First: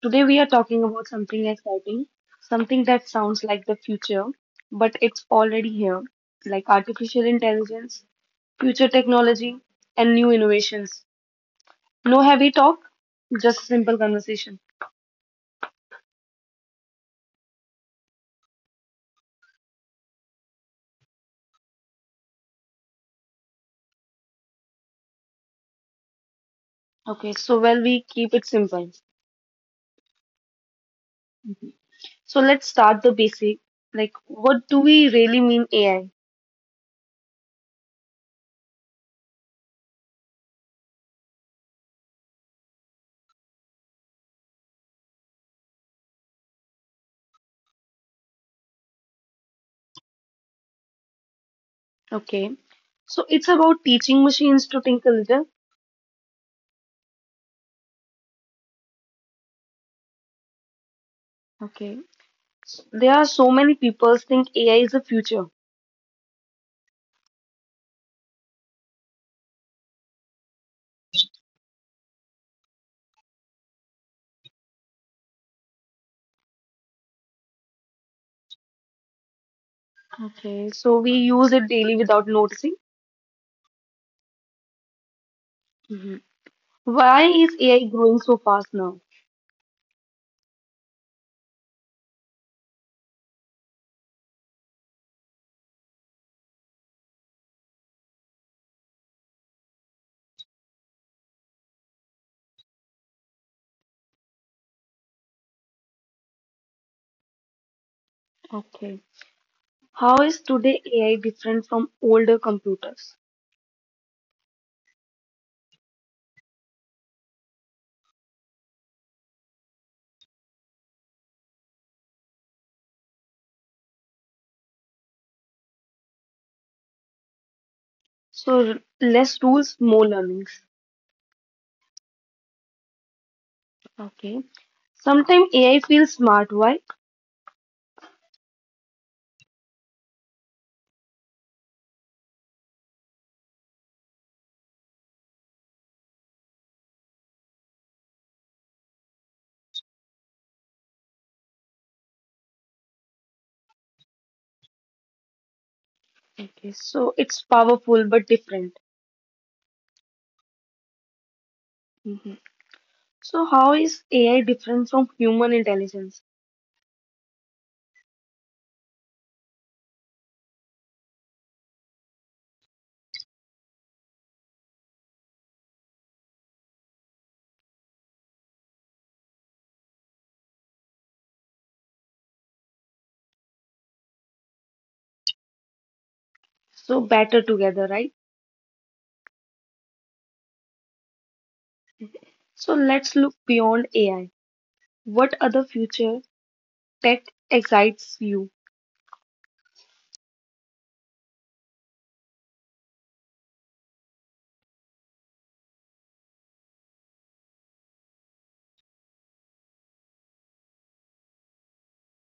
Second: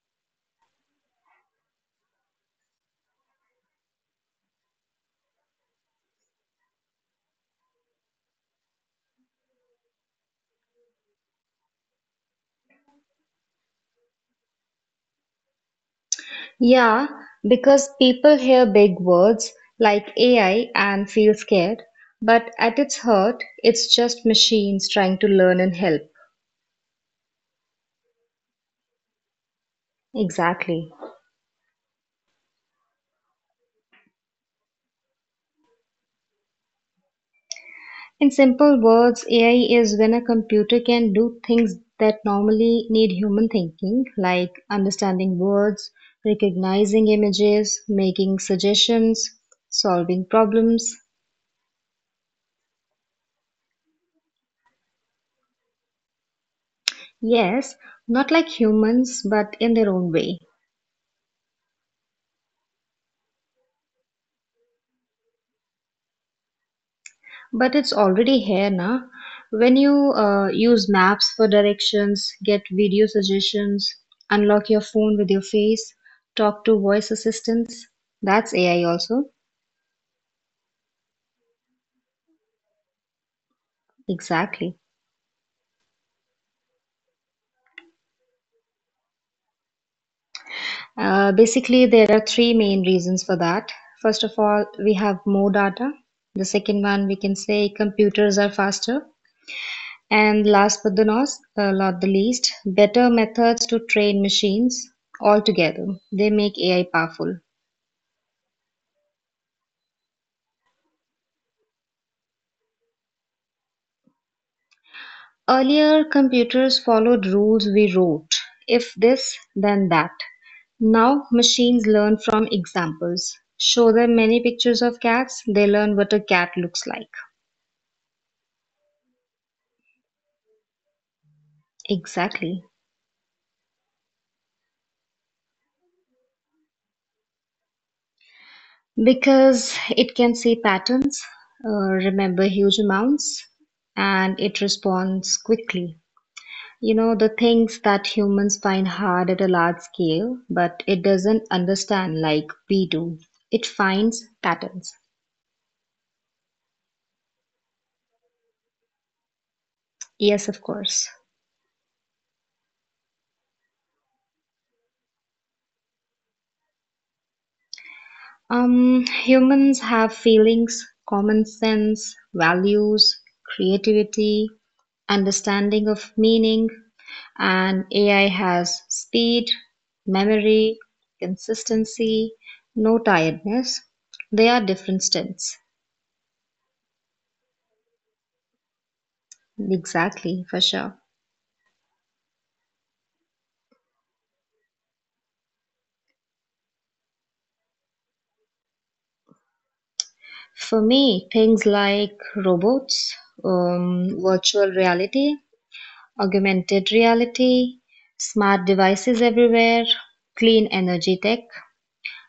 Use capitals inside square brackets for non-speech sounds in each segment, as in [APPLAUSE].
Today we are talking about something exciting, something that sounds like the future, but it's already here, like artificial intelligence, future technology, and new innovations. No heavy talk, just simple conversation. Yeah, because people hear big words like AI and feel scared, but at its heart, it's just machines trying to learn and help. Okay, so well we keep it simple. Exactly. So let's start the basic. Like, what do we really mean AI? In simple words, AI is when a computer can do things that normally need human thinking, like understanding words, recognizing images, making suggestions, solving problems. Okay, so it's about teaching machines to think a little. Yes, not like humans, but in their own way. Okay, there are so many people think AI is the future. But it's already here now. When you use maps for directions, get video suggestions, unlock your phone with your face, talk to voice assistants, that's AI also. Okay, so we use it daily without noticing. Exactly. hmm Why is AI growing so fast now? Basically, there are three main reasons for that. First of all, we have more data. The second one, we can say computers are faster. And last but the not, not the least, better methods to train machines altogether. They make AI powerful. Okay. How is today AI different from older computers? Earlier, computers followed rules we wrote, if this, then that. Now, machines learn from examples. Show them many pictures of cats, they learn what a cat looks like. So r- Less rules, more learnings. Exactly. Okay. Sometimes AI feels smart, why? Because it can see patterns, remember huge amounts, and it responds quickly. You know, the things that humans find hard at a large scale, but it doesn't understand like we do. It finds patterns. Okay. So it's powerful but different. Yes, of course. hmm So how is AI different from human intelligence? Humans have feelings, common sense, values, creativity, understanding of meaning, and AI has speed, memory, consistency, no tiredness. They are different stints. So better together, right? Exactly, for sure. So let's look beyond AI. What other future tech excites you? For me, things like robots, virtual reality, augmented reality, smart devices everywhere, clean energy tech,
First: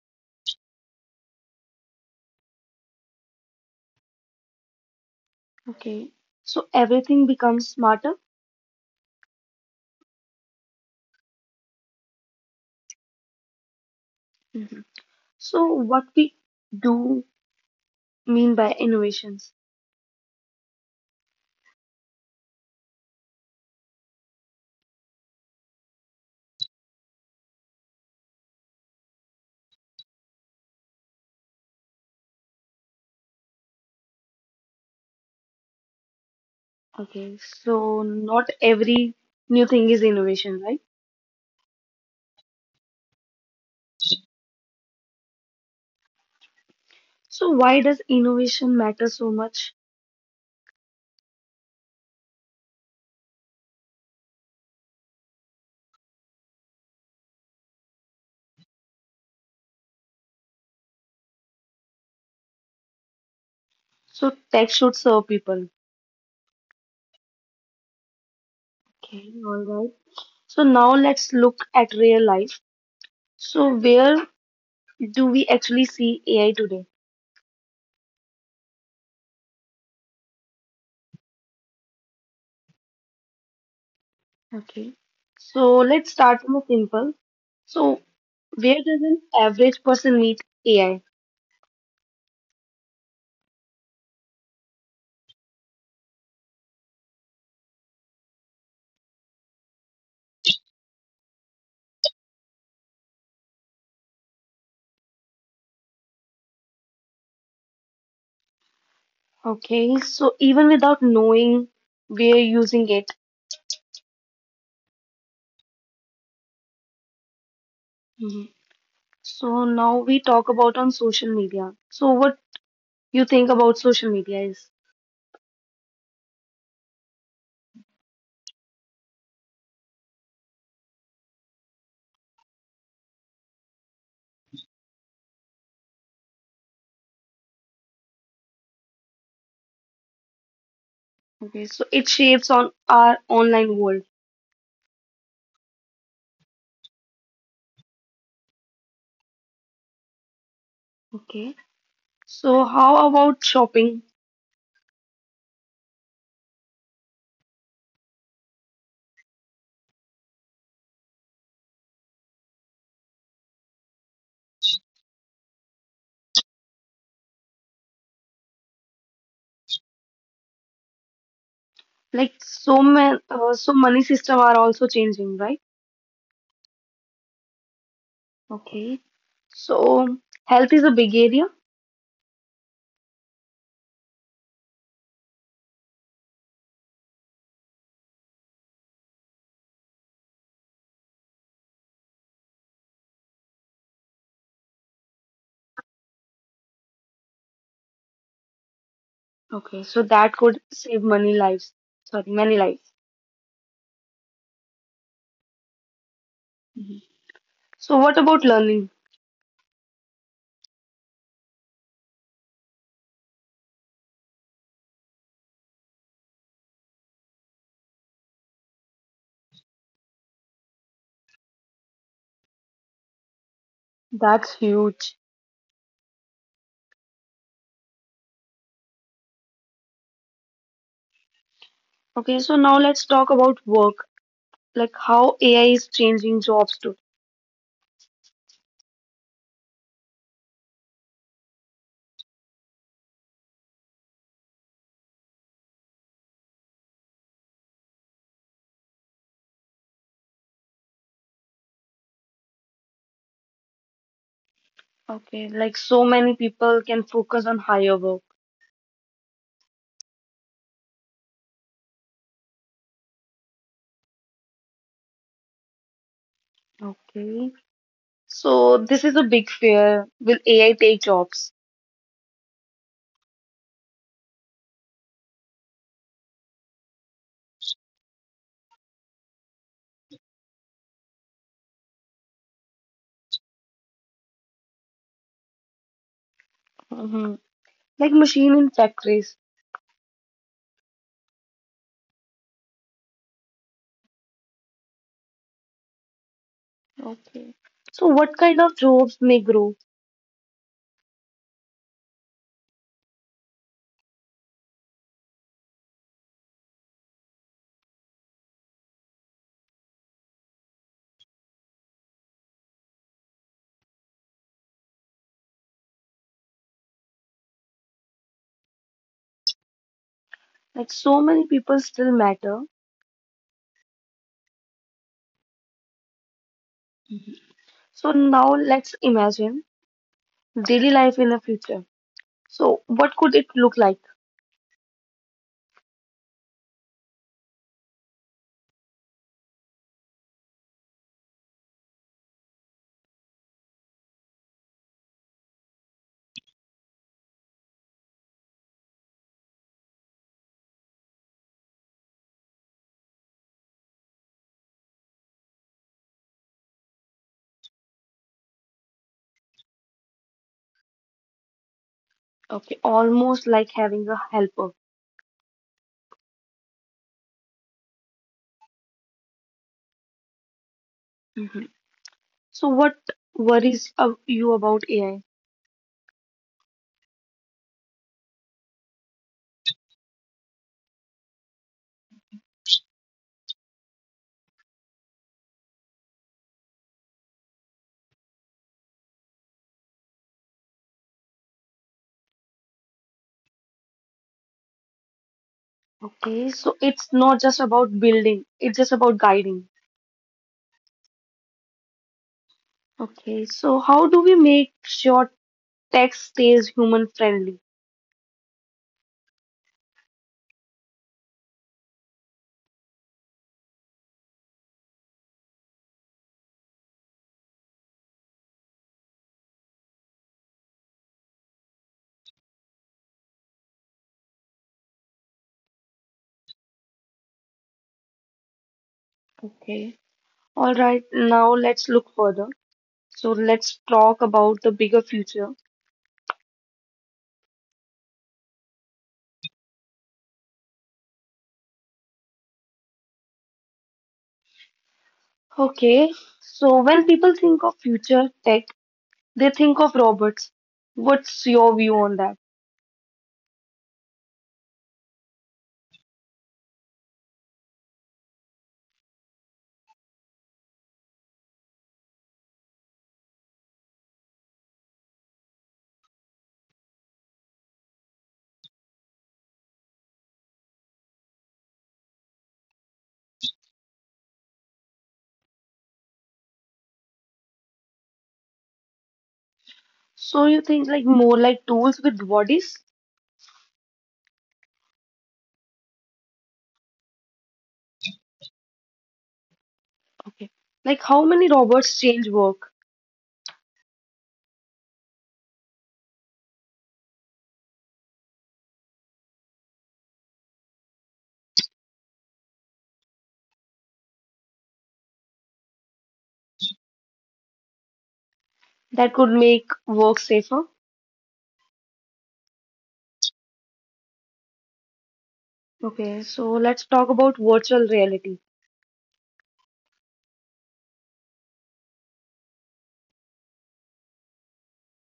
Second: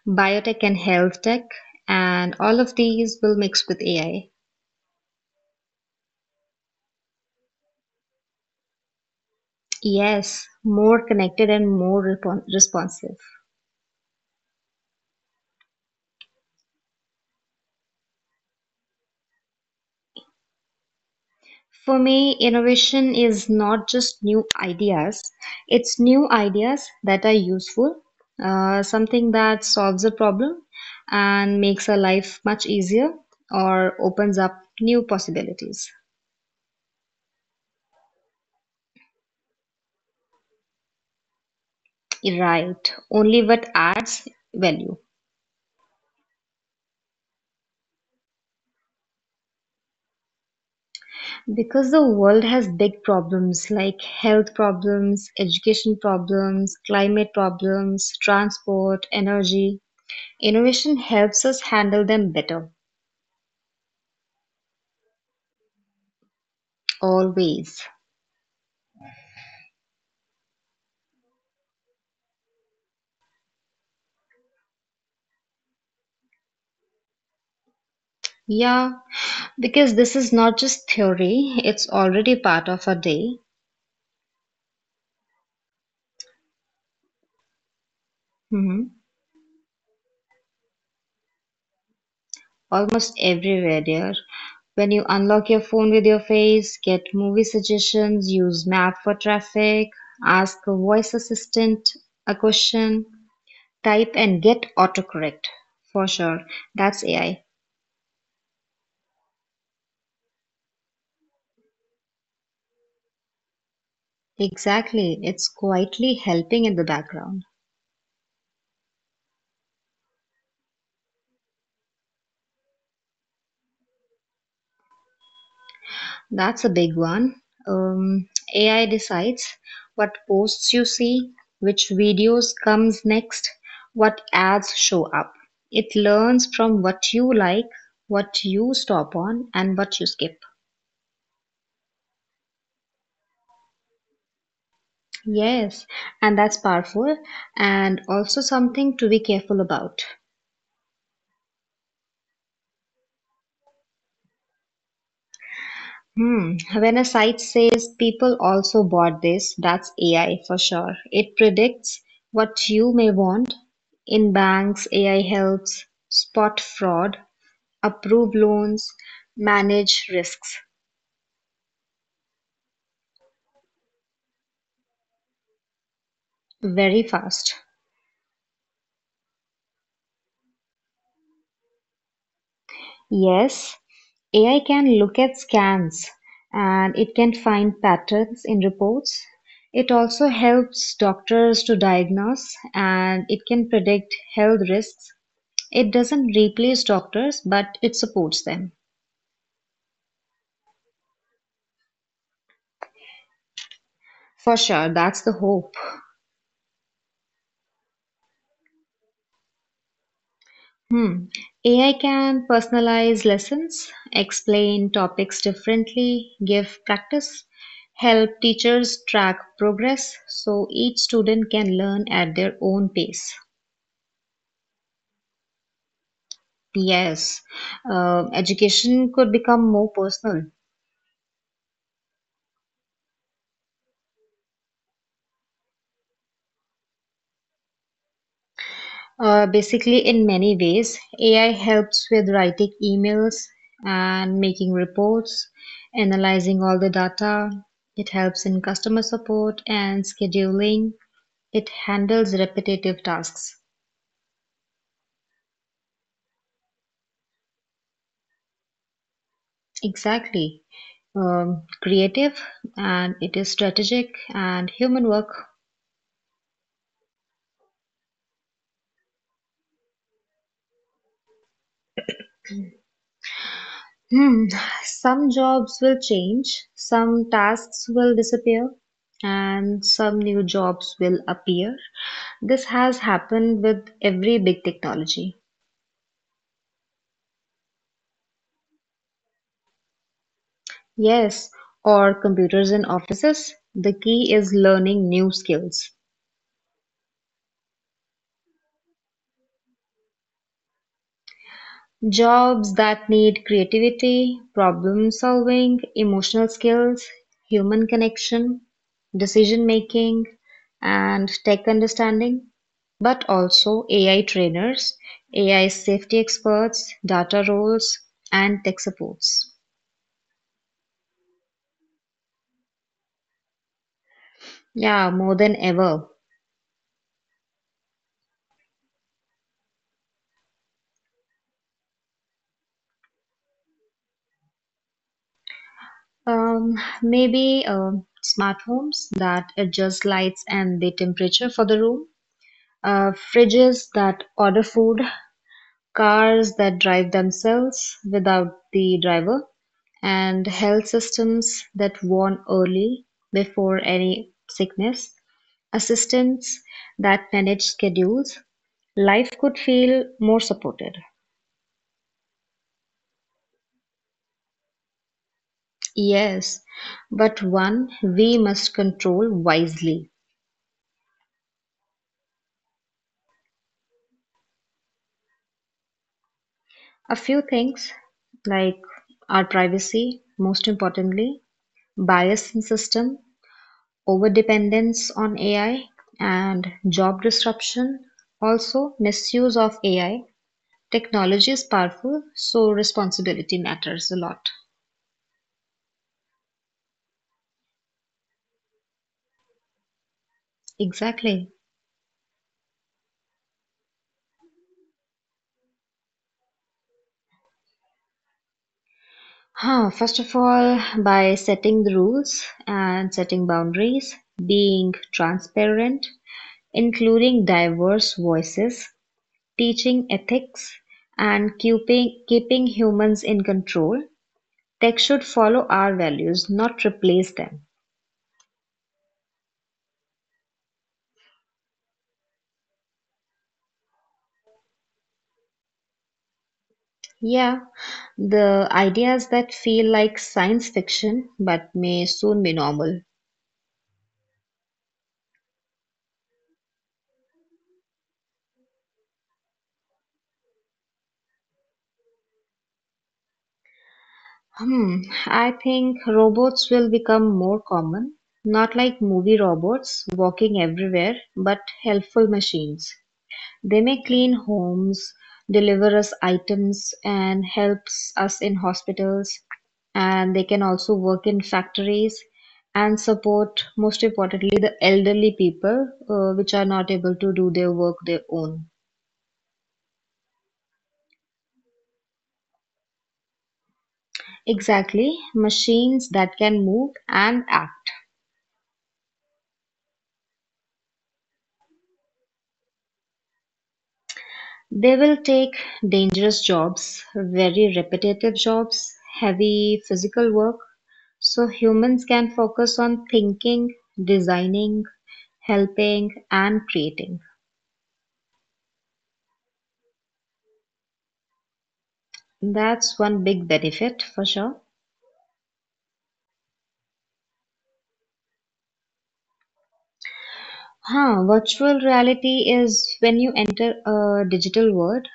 biotech and health tech, and all of these will mix with AI. Okay. So everything becomes smarter. Yes, more connected and more responsive. Mhm. So what we do mean by innovations? For me, innovation is not just new ideas, it's new ideas that are useful, something that solves a problem and makes our life much easier or opens up new possibilities. Okay. So not every new thing is innovation, right? Right, only what adds value. So why does innovation matter so much? Because the world has big problems like health problems, education problems, climate problems, transport, energy, innovation helps us handle them better, So tech should serve people. always. Okay. All right. So now let's look at real life. So where do we actually see AI today? Yeah, because this is not just theory, it's already part of our day. Okay. So let's start from the simple. So where Mhm. does an average person meet AI? Almost everywhere, dear. When you unlock your phone with your face, get movie suggestions, use map for traffic, ask a voice assistant a question, type and get autocorrect. For sure. That's AI. Okay, so even without knowing, we're using it. Exactly. It's quietly helping in the background. Mhm. So now we talk about on social media. So what you think about social media is? That's a big one. Um, AI decides what posts you see, which videos comes next, what ads show up. It learns from what you like, what you stop on, and what you skip. Okay, so it shapes on our online world. Yes, and that's powerful, and also something to be careful about. Okay, so how about shopping? Hmm. When a site says people also bought this, that's AI for sure. It predicts what you may want. In banks, AI helps spot fraud, approve loans, manage risks Like so many, money system are also changing, right? very fast. Okay, so health is a big area. Yes, AI can look at scans and it can find patterns in reports. It also helps doctors to diagnose and it can predict health risks. It doesn't replace doctors, but it supports them. Okay, so that could save many lives. For sure, that's the hope. Mm-hmm. So, what about learning? Hmm. AI can personalize lessons, explain topics differently, give practice, help teachers track progress so each student can learn at their own pace. That's huge. Yes, education could become more personal. Okay, so now let's talk about work, like how AI is changing jobs too. Basically, in many ways, AI helps with writing emails and making reports, analyzing all the data. It helps in customer support and scheduling. It handles repetitive tasks. Okay, like so many people can focus on higher work. Exactly. Creative and it is strategic and human work. Okay, so this is a big fear. Will AI take jobs? Hmm, some jobs will change, some tasks will disappear, and some new jobs will appear. This has happened with every big technology. hmm Like machine in factories. Yes, or computers in offices. The key is learning new skills. Okay, so what kind of jobs may grow? Jobs that need creativity, problem solving, emotional skills, human connection, decision making, and tech understanding, but also AI trainers, AI safety experts, data roles, and tech supports. Like so many people still matter. Yeah, more than ever. So now let's imagine daily life in the future. So what could it look like? Um, maybe smart homes that adjust lights and the temperature for the room, fridges that order food, cars that drive themselves without the driver, and health systems that warn early before any sickness, assistants that manage schedules, life could feel more supported. Okay, almost like having a helper. Yes, but one we must control wisely. Mhm. So, what worries of you about AI? A few things like our privacy, most importantly, bias in system, overdependence on AI and job disruption, also misuse of AI. Technology is powerful, so responsibility matters a lot. Okay, so it's not just about building, it's just about guiding. Exactly. Okay, so how do we make sure tech stays human friendly? Huh, first of all, by setting the rules and setting boundaries, being transparent, including diverse voices, teaching ethics, and keeping humans in control, tech should follow our values, not replace them. Okay. All right, now let's look further. So let's talk about the bigger future. Yeah, the ideas that feel like science fiction but may soon be normal. Okay, so when people think of future tech, they think of robots. What's your view on that? Hmm, I think robots will become more common, not like movie robots walking everywhere, but helpful machines. They may clean homes, deliver us items, and helps us in hospitals, and they can also work in factories and support, most importantly, the elderly people, which are not able to do their work their own. So you think like more like tools with bodies? Exactly, machines that can move and act. Okay. Like how many robots change work They will take dangerous jobs, very repetitive jobs, heavy physical work, so humans can focus on thinking, designing, helping, and creating. that could make work safer? That's one big benefit for sure. Okay, so let's talk about virtual reality. Huh, virtual reality is when you enter a digital world,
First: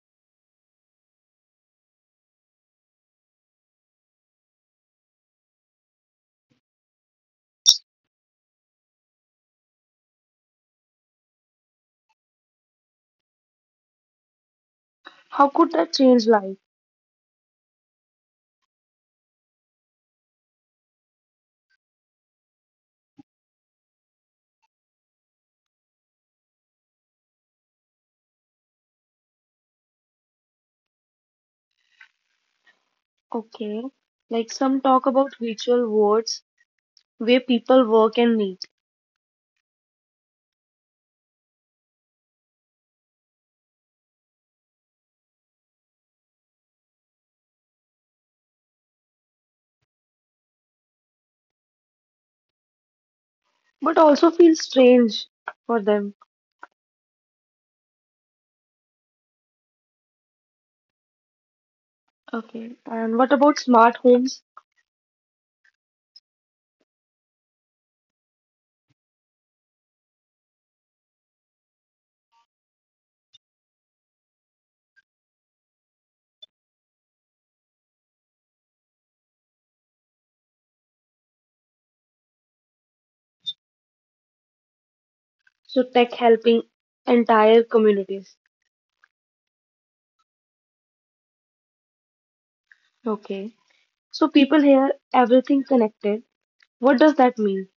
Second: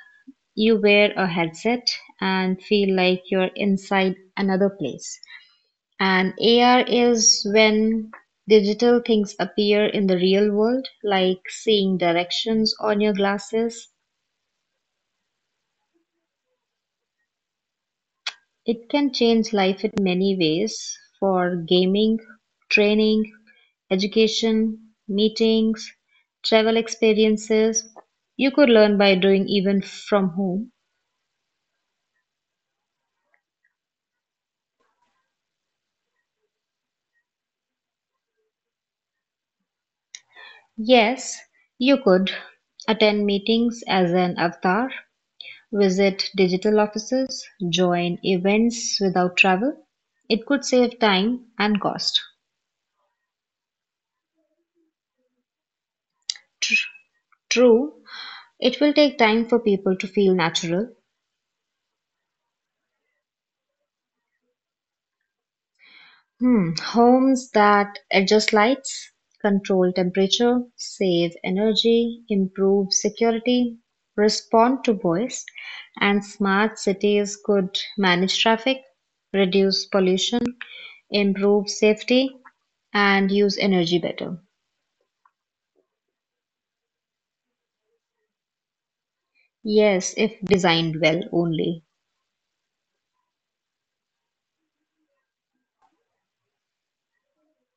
you wear a headset and feel like you're inside another place. And AR is when digital things appear in the real world, like seeing directions on your glasses. How could that change life? It can change life in many ways for gaming, training, education, meetings, travel experiences. You could learn by doing even from home. Okay, like some talk about virtual worlds where people work and meet, Yes, you could attend meetings as an avatar, visit digital offices, join events without travel. It could save time and cost. but also feel strange for them. True, it will take time for people to feel natural. Okay, and what about smart homes? Hmm, homes that adjust lights, control temperature, save energy, improve security, respond to voice, and smart cities could manage traffic, reduce pollution, improve safety, and use energy better. So tech helping entire communities. Yes, if designed well only. Okay, so people here everything connected. What does that mean?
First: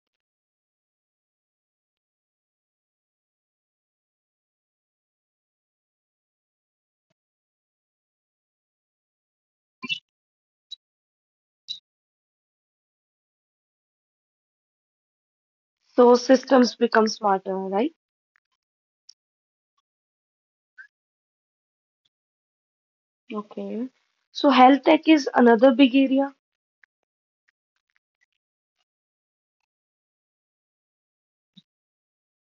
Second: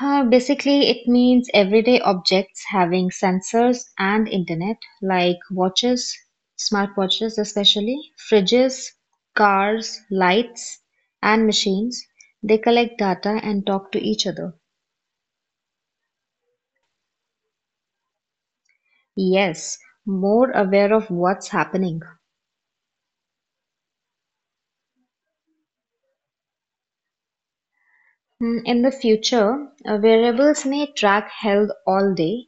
Basically, it means everyday objects having sensors and internet, like watches, smartwatches especially, fridges, cars, lights, and machines. They collect data and talk to each other. So systems become smarter, right? Yes, more aware of what's happening. Okay. So health tech is another big area. Hmm, in the future, wearables may track health all day,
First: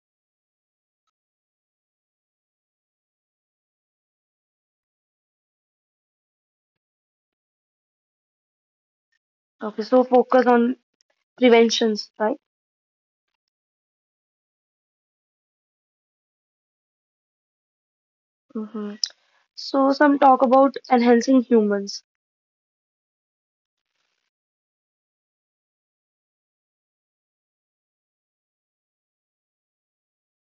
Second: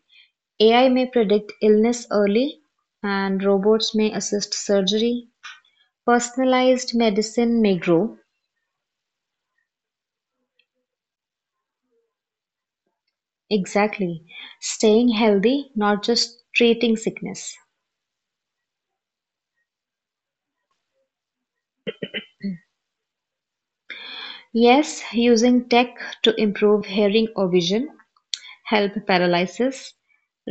AI may predict illness early, and robots may assist surgery, personalized medicine may grow, Okay, so focus on preventions, right? exactly. Staying healthy, not just treating sickness. Mm-hmm. So some talk about enhancing humans, Yes, using tech to improve hearing or vision, help paralysis,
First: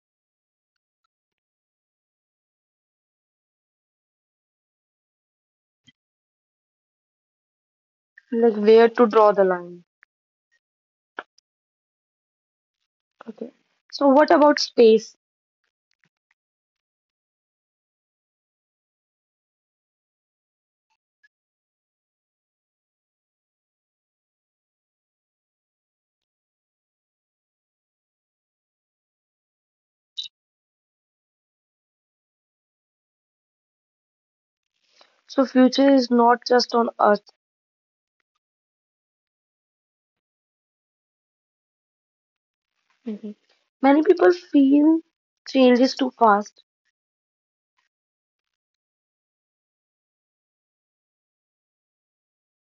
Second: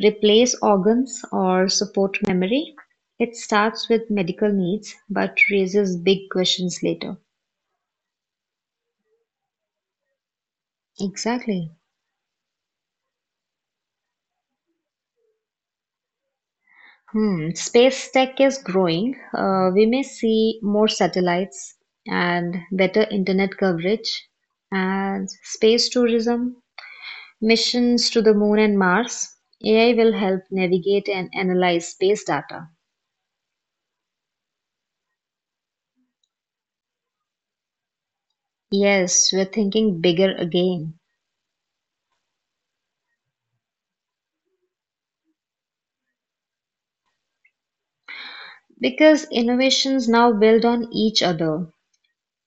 replace organs, or support memory. It starts with medical needs but raises big questions later. like where to draw the line. Exactly. Okay. So what about space? Hmm, space tech is growing. We may see more satellites and better internet coverage and space tourism, missions to the moon and Mars. AI will help navigate and analyze space data. So future is not just on Earth. Yes, we're thinking bigger again Mm-hmm. Many people feel change is too fast, because innovations now build on each other.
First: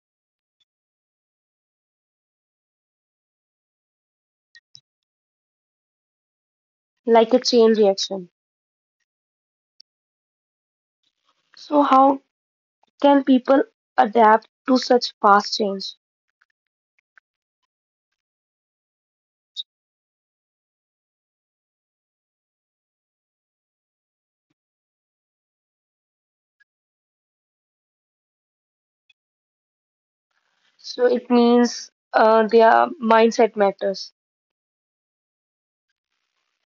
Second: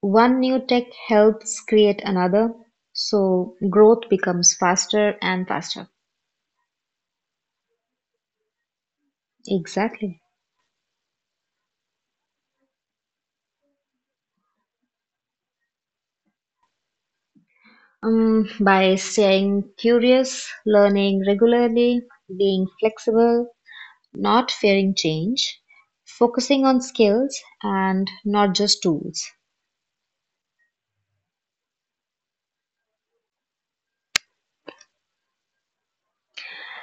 One new tech helps create another, so growth becomes faster and faster. like a chain reaction. Exactly. So how can people adapt to such fast change? By staying curious, learning regularly, being flexible, not fearing change, focusing on skills and not just tools. So it means their mindset matters.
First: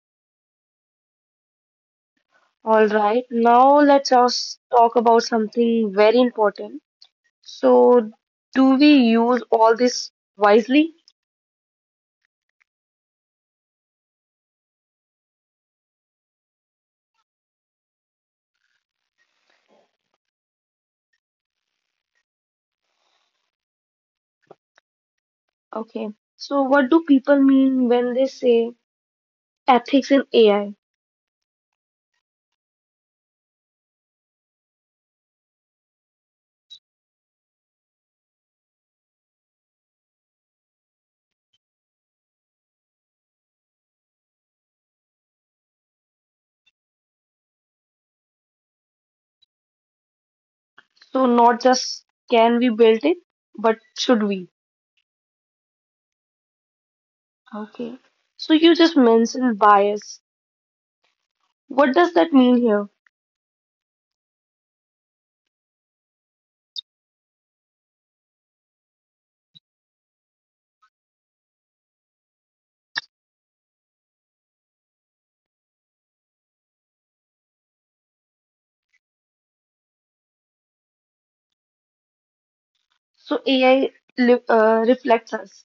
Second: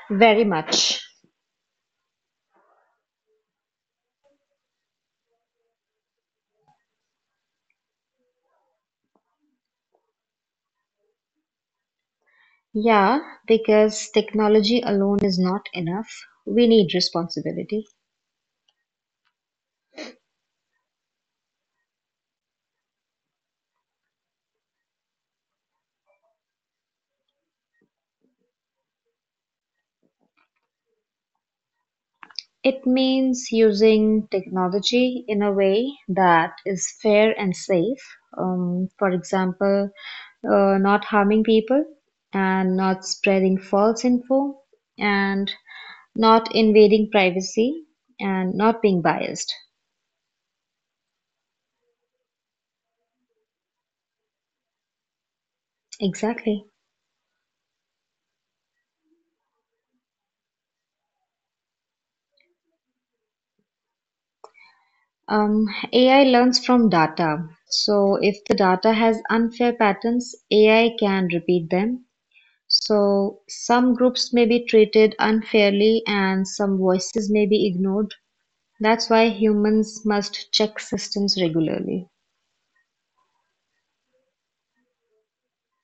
Very much. All right, now let's us talk about something very important. So, do we use all this wisely? Yeah, because technology alone is not enough. We need responsibility. Okay, so what do people mean when they say ethics in AI? It means using technology in a way that is fair and safe. For example, not harming people and not spreading false info and not invading privacy and not being biased. So, not just can we build it, but should we? Exactly. Okay, so you just mentioned bias. What does that mean here? Um, AI learns from data. So if the data has unfair patterns, AI can repeat them. So some groups may be treated unfairly and some voices may be ignored. That's why humans must check systems regularly. So, AI li uh, reflects us.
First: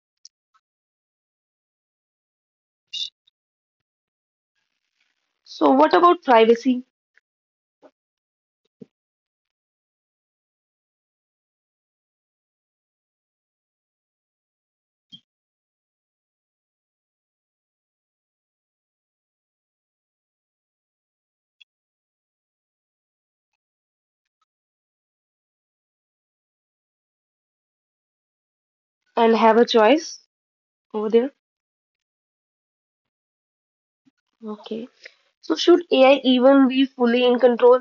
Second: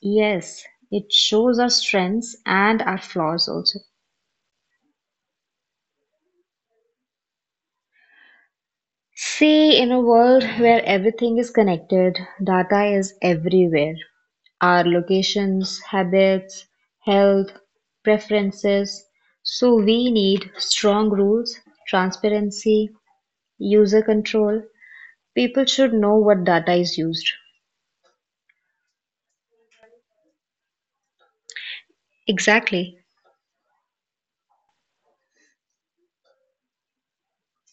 Yes, it shows our strengths and our flaws also. So, what about privacy See, in a world where everything is connected, data is everywhere. Our locations, habits, health, preferences. So we need strong rules, transparency, user control, people should know what data is used. and have a choice over there? Exactly. Okay. So should AI even be fully in control?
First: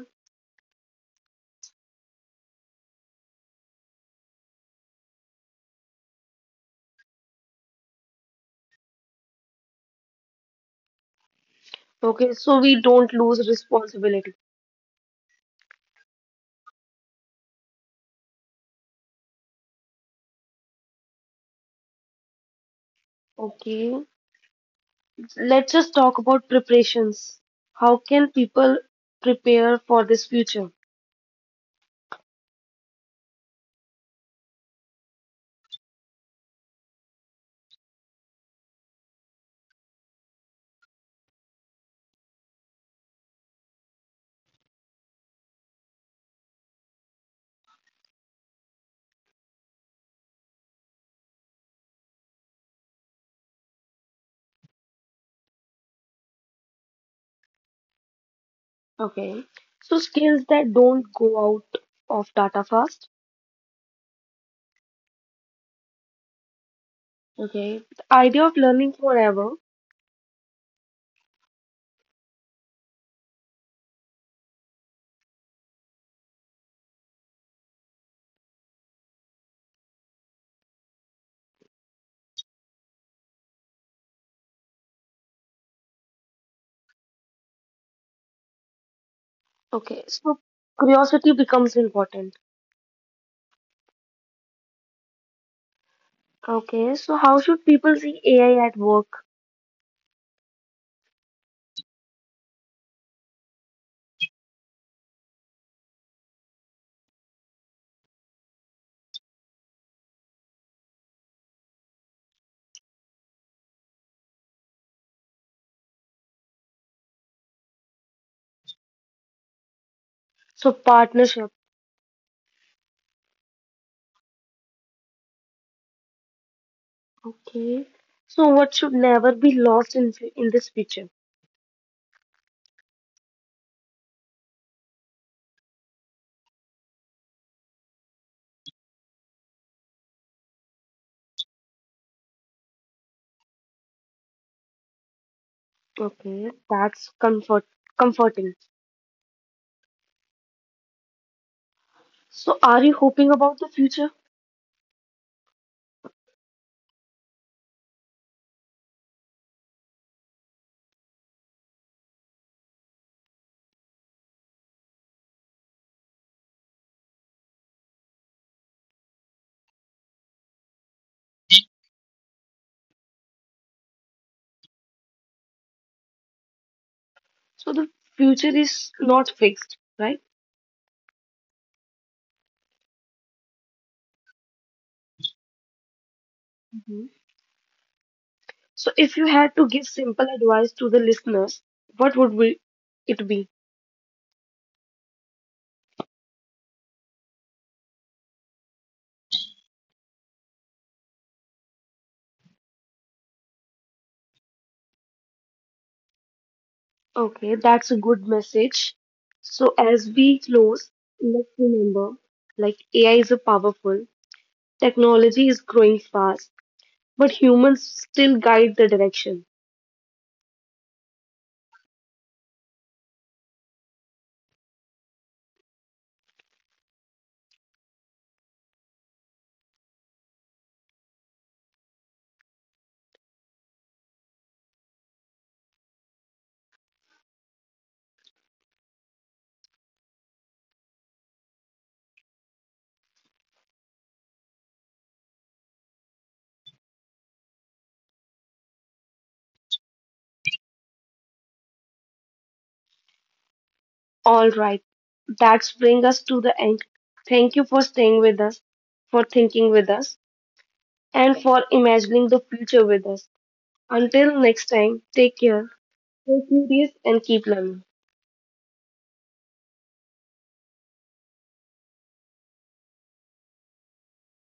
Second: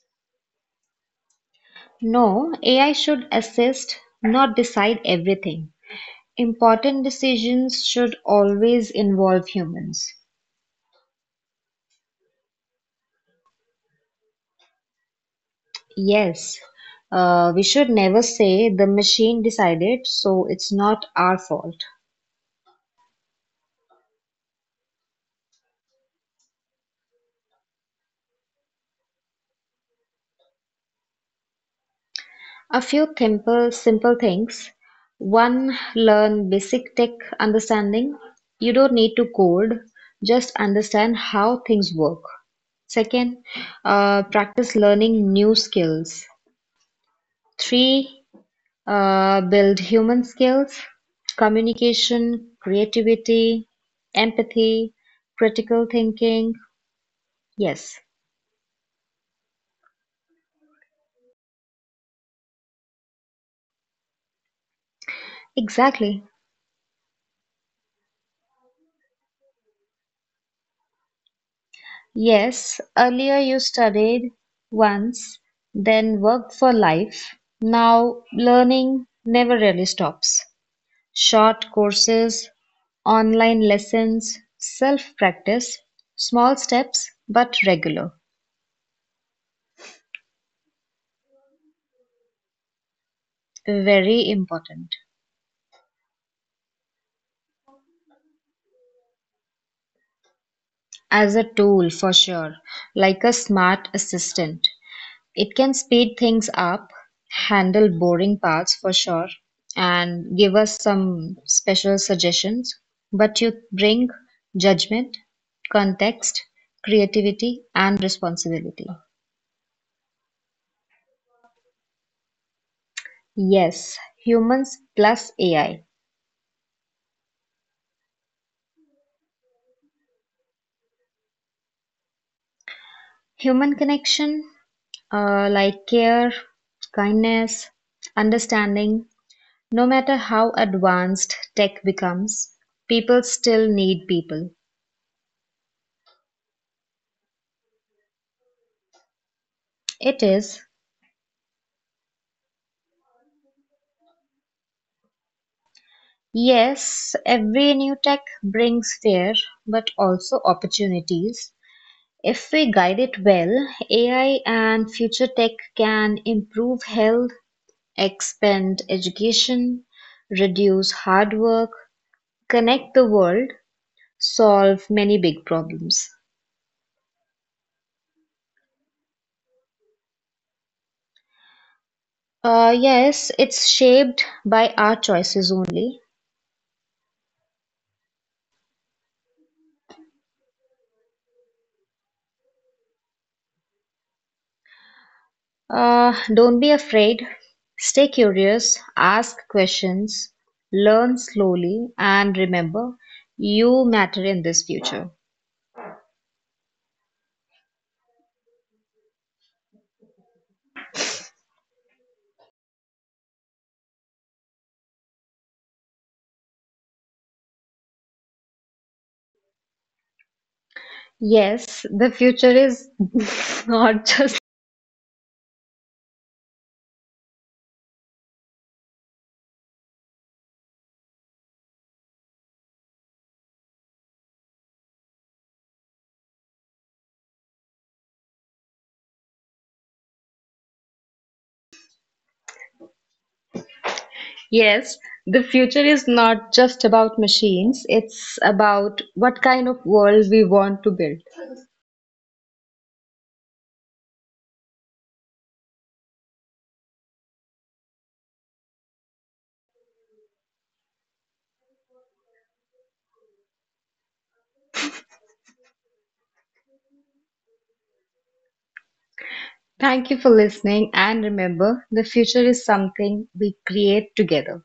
No, AI should assist, not decide everything. Important decisions should always involve humans. Okay, so we don't lose responsibility. Yes, we should never say the machine decided, so it's not our fault. Okay, let's just talk about preparations. How can people prepare for this future? A few simple things. One, learn basic tech understanding. You don't need to code, just understand how things work. Second, practice learning new skills. Three, build human skills, communication, creativity, empathy, critical thinking. Yes, Okay, so skills that don't go out of data fast. exactly. Okay, the idea of learning forever. Yes, earlier you studied once, then worked for life. Now learning never really stops. Short courses, online lessons, self practice, small steps but regular. Okay, so curiosity becomes important. Very important. Okay, so how should people see AI at work? As a tool for sure, like a smart assistant. It can speed things up, handle boring parts for sure, and give us some special suggestions. But you bring judgment, context, creativity, and responsibility. So partnership. Yes, humans plus AI. Okay, so what should never be lost in this future? Human connection, like care, kindness, understanding. No matter how advanced tech becomes, people still need people. Okay, that's comforting. It is. So are you hoping about the future? Yes, every new tech brings fear, but also opportunities. If we guide it well, AI and future tech can improve health, expand education, reduce hard work, connect the world, solve many big problems. So the future is not fixed, right? Yes, it's shaped by our choices only. Mhm. So if you had to give simple advice to the listeners, what would be it be? Don't be afraid. Stay curious, ask questions, learn slowly, and remember, you matter in this future. Okay, that's a good message. So as we close, let's remember like AI is a powerful, technology is growing fast, but humans still guide the direction. Yes, the future is [LAUGHS] not just, yes, the future is not just about machines, it's about what kind of world we want to build. All right, that's bring us to the end. Thank you for staying with us, for thinking with us, and for imagining the future with us. Until next time, take care, stay curious, and keep learning. Thank you for listening, and remember, the future is something we create together.